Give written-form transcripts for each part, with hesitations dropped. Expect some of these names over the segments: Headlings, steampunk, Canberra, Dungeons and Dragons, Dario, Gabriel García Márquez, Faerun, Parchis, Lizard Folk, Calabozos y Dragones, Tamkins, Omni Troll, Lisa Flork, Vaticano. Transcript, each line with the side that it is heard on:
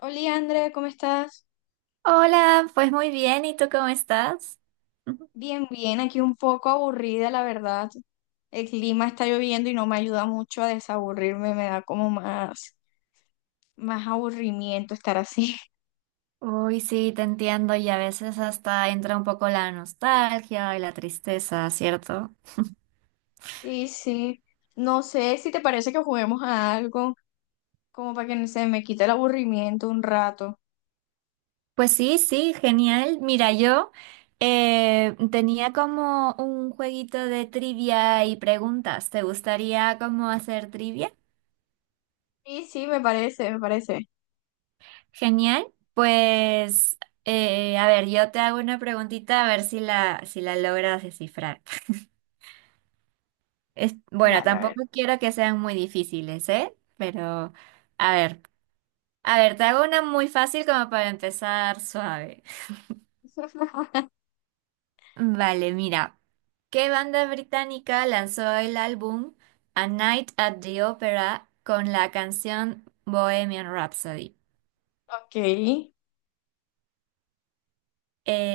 left: Hola, Andrea, ¿cómo estás?
right: Hola, pues muy bien, ¿y tú cómo estás?
left: Bien, bien, aquí un poco aburrida, la verdad. El clima está lloviendo y no me ayuda mucho a desaburrirme, me da como más aburrimiento estar así.
right: Uy, sí, te entiendo y a veces hasta entra un poco la nostalgia y la tristeza, ¿cierto?
left: Sí, sí. No sé si te parece que juguemos a algo, como para que no se me quite el aburrimiento un rato.
right: Pues sí, sí, genial. Mira, yo tenía como un jueguito de trivia y preguntas. ¿Te gustaría como hacer trivia?
left: Sí, sí, me parece.
right: Genial. Pues, a ver, yo te hago una preguntita a ver si la logras descifrar. Es, bueno,
left: Dale, a ver.
right: tampoco quiero que sean muy difíciles, ¿eh? Pero, a ver, a ver, te hago una muy fácil como para empezar suave. Vale, mira. ¿Qué banda británica lanzó el álbum A Night at the Opera con la canción Bohemian Rhapsody?
left: Ok.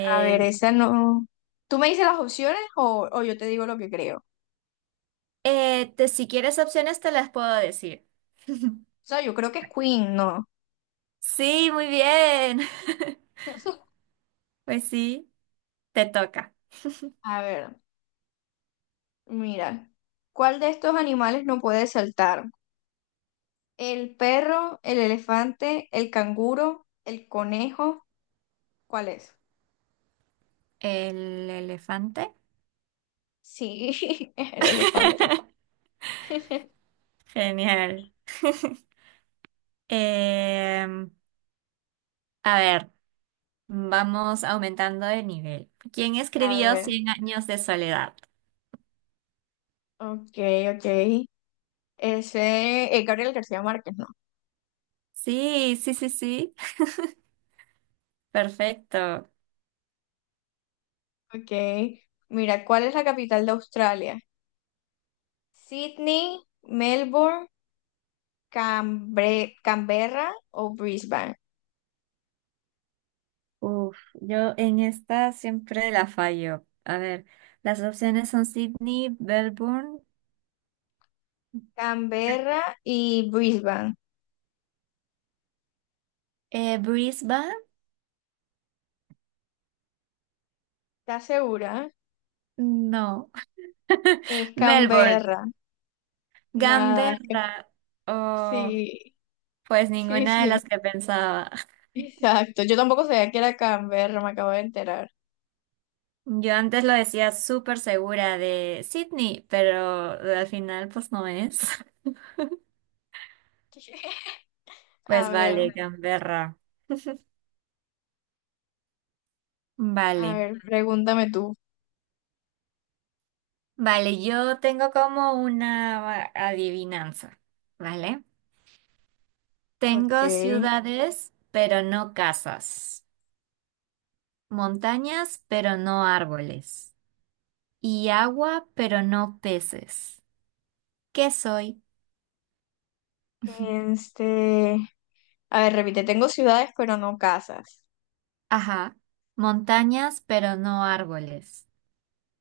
left: A ver, esa no. ¿Tú me dices las opciones o yo te digo lo que creo? O
right: si quieres opciones te las puedo decir.
left: sea, yo creo que es Queen, ¿no?
right: Sí, muy bien. Pues sí, te toca.
left: A ver. Mira, ¿cuál de estos animales no puede saltar? ¿El perro, el elefante, el canguro, el conejo? ¿Cuál es?
right: El elefante.
left: Sí, es el elefante.
right: Genial. Em, a ver, vamos aumentando de nivel. ¿Quién
left: A
right: escribió
left: ver,
right: Cien años de soledad?
left: ok, ok. Ese es Gabriel García Márquez, ¿no?
right: Sí, sí, sí, sí. Perfecto.
left: Ok. Mira, ¿cuál es la capital de Australia? ¿Sydney, Melbourne, Canberra o Brisbane?
right: Uf, yo en esta siempre la fallo. A ver, las opciones son Sydney, Melbourne,
left: Canberra y Brisbane.
right: Brisbane,
left: ¿Estás segura?
right: no,
left: Es
right: Melbourne,
left: Canberra. Nada, es que
right: Canberra. Oh,
left: sí,
right: pues
left: sí,
right: ninguna de las
left: sí.
right: que pensaba.
left: Exacto. Yo tampoco sabía que era Canberra, me acabo de enterar.
right: Yo antes lo decía súper segura de Sydney, pero al final pues no es. Pues
left: A ver,
right: vale, Canberra.
left: a
right: Vale.
left: ver, pregúntame tú.
right: Vale, yo tengo como una adivinanza, ¿vale?
left: Ok.
right: Tengo ciudades, pero no casas. Montañas, pero no árboles. Y agua, pero no peces. ¿Qué soy?
left: Este, a ver, repite, tengo ciudades, pero no casas.
right: Ajá. Montañas, pero no árboles.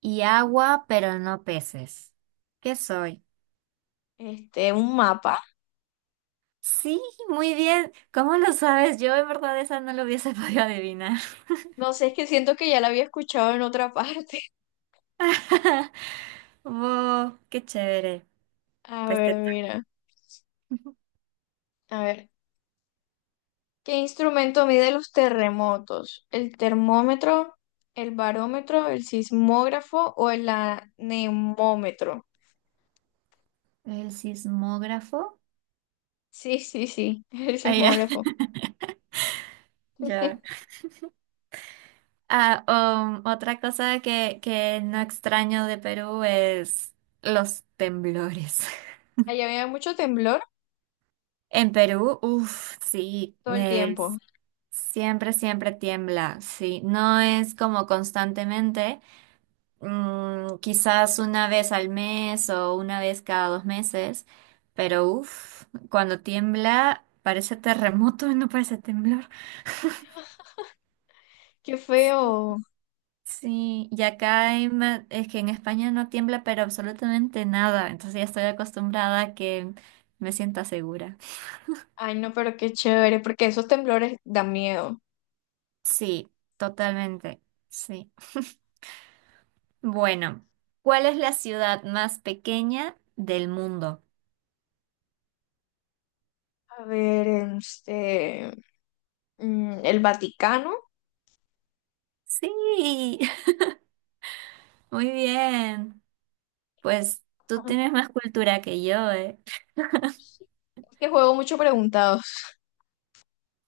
right: Y agua, pero no peces. ¿Qué soy?
left: Este, un mapa.
right: Sí, muy bien. ¿Cómo lo sabes? Yo en verdad esa no lo hubiese podido adivinar.
left: No sé, es que siento que ya la había escuchado en otra parte.
right: Wow, qué chévere.
left: A
right: Pues
left: ver,
right: te toca.
left: mira. A ver, ¿qué instrumento mide los terremotos? ¿El termómetro, el barómetro, el sismógrafo o el anemómetro?
right: El sismógrafo.
left: Sí, sí, sí, el
right: Ah, ya.
left: sismógrafo.
right: Ya. Ah, Otra cosa que no extraño de Perú es los temblores.
left: Allá había mucho temblor
right: En Perú, uff, sí,
left: todo el tiempo.
right: es, siempre, siempre tiembla, sí. No es como constantemente. Quizás una vez al mes o una vez cada 2 meses, pero uff, cuando tiembla parece terremoto, no parece temblor.
left: Qué feo.
right: Sí, y acá en es que en España no tiembla, pero absolutamente nada, entonces ya estoy acostumbrada a que me sienta segura.
left: Ay, no, pero qué chévere, porque esos temblores dan miedo.
right: Sí, totalmente, sí. Bueno, ¿cuál es la ciudad más pequeña del mundo?
left: A ver, este, mm, el Vaticano.
right: Sí, muy bien. Pues tú
left: Ajá.
right: tienes más cultura que yo, ¿eh?
left: Es que juego mucho preguntados.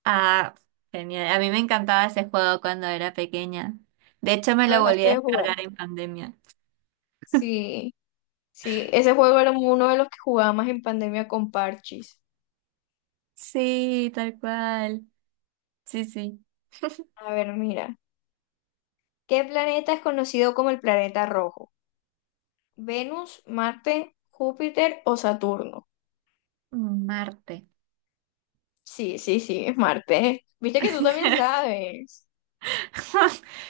right: Ah, genial. A mí me encantaba ese juego cuando era pequeña. De hecho, me
left: Lo
right: lo volví
left: dejaste
right: a
left: de jugar.
right: descargar en pandemia.
left: Sí, sí, ese juego era uno de los que jugaba más en pandemia con Parchis.
right: Sí, tal cual. Sí, sí.
left: A ver, mira. ¿Qué planeta es conocido como el planeta rojo? ¿Venus, Marte, Júpiter o Saturno?
right: Marte.
left: Sí, sí, sí, es Marte. Viste que tú también sabes.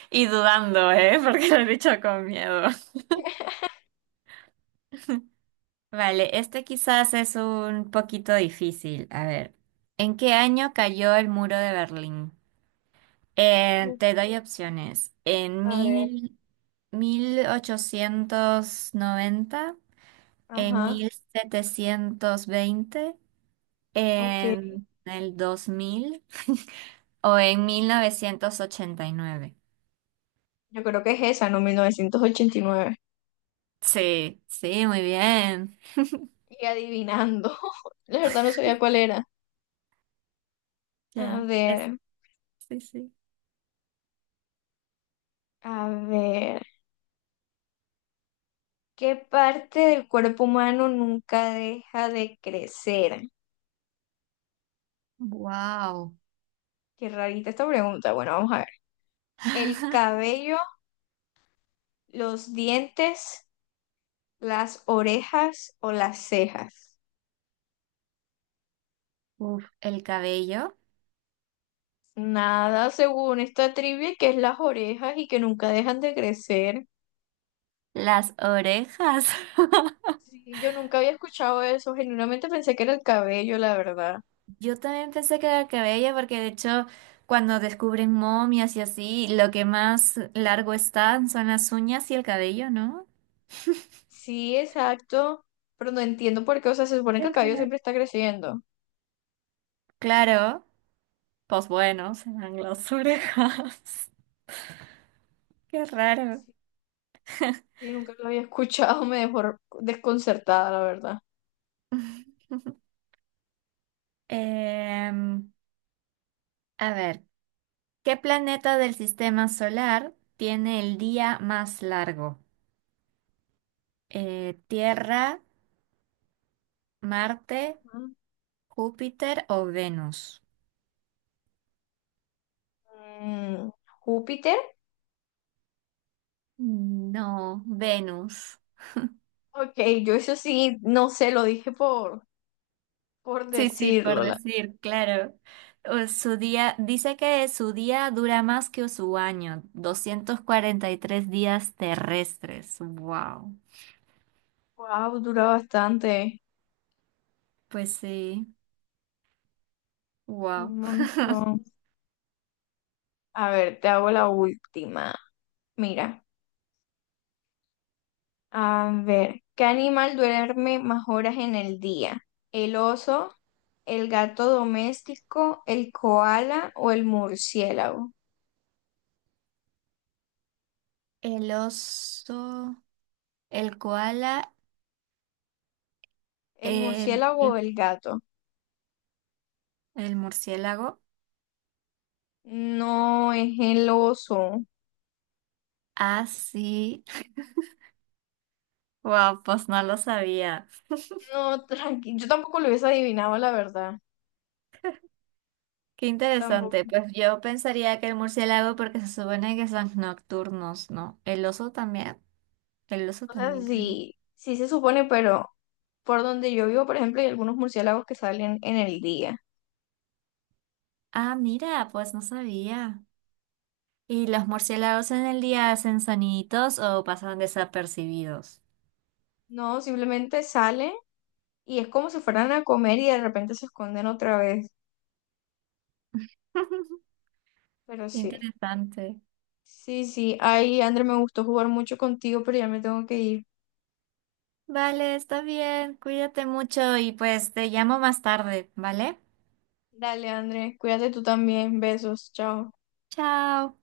right: Y dudando, ¿eh? Porque lo he dicho con miedo. Vale, este quizás es un poquito difícil. A ver, ¿en qué año cayó el muro de Berlín?
left: Mm,
right: Te doy opciones. En
left: a ver,
right: mil... 1890, en
left: ajá,
right: 1720,
left: ok.
right: en el 2000, o en 1989.
left: Yo creo que es esa, ¿no? 1989.
right: Sí, sí, muy bien.
left: Y adivinando. La verdad no sabía cuál era. A
right: Ya, es-
left: ver,
right: sí, sí.
left: a ver. ¿Qué parte del cuerpo humano nunca deja de crecer?
right: Wow.
left: Qué rarita esta pregunta. Bueno, vamos a ver. ¿El cabello, los dientes, las orejas o las cejas?
right: Uf, el cabello,
left: Nada, según esta trivia, que es las orejas y que nunca dejan de crecer.
right: las orejas.
left: Sí, yo nunca había escuchado eso, genuinamente pensé que era el cabello, la verdad.
right: Yo también pensé que era el cabello porque de hecho cuando descubren momias y así, lo que más largo están son las uñas y el cabello, ¿no?
left: Sí, exacto, pero no entiendo por qué, o sea, se supone
right: Qué
left: que el cabello
right: raro.
left: siempre está creciendo.
right: Claro, pues bueno, se dan las orejas. Qué raro.
left: Y nunca lo había escuchado, me dejó desconcertada, la verdad.
right: Em, a ver, ¿qué planeta del sistema solar tiene el día más largo? ¿Tierra, Marte, Júpiter o Venus?
left: Mm, ¿Júpiter?
right: No, Venus.
left: Ok, yo eso sí, no sé, lo dije por
right: Sí, sí, por
left: decirlo. La...
right: decir, claro. O su día, dice que su día dura más que su año, 243 días terrestres. Wow.
left: Wow, dura bastante,
right: Pues sí,
left: un
right: wow.
left: montón. A ver, te hago la última. Mira, a ver, ¿qué animal duerme más horas en el día? ¿El oso, el gato doméstico, el koala o el murciélago?
right: El oso, el koala,
left: ¿El
right: el,
left: murciélago
right: ¿qué?
left: o el gato?
right: El murciélago.
left: No, es el oso.
right: Ah, sí. Wow, pues no lo sabía.
left: No, tranqui, yo tampoco lo hubiese adivinado, la verdad.
right: Qué interesante.
left: Tampoco.
right: Pues yo pensaría que el murciélago porque se supone que son nocturnos, ¿no? El oso también. El oso
left: O sea,
right: también creo.
left: sí, sí se supone, pero por donde yo vivo, por ejemplo, hay algunos murciélagos que salen en el día.
right: Ah, mira, pues no sabía. ¿Y los murciélagos en el día hacen soniditos o pasan desapercibidos?
left: No, simplemente salen y es como si fueran a comer y de repente se esconden otra vez. Pero sí,
right: Interesante.
left: sí, sí. Ay, André, me gustó jugar mucho contigo, pero ya me tengo que ir.
right: Vale, está bien. Cuídate mucho y pues te llamo más tarde, ¿vale?
left: Dale, André, cuídate tú también. Besos, chao.
right: Chao.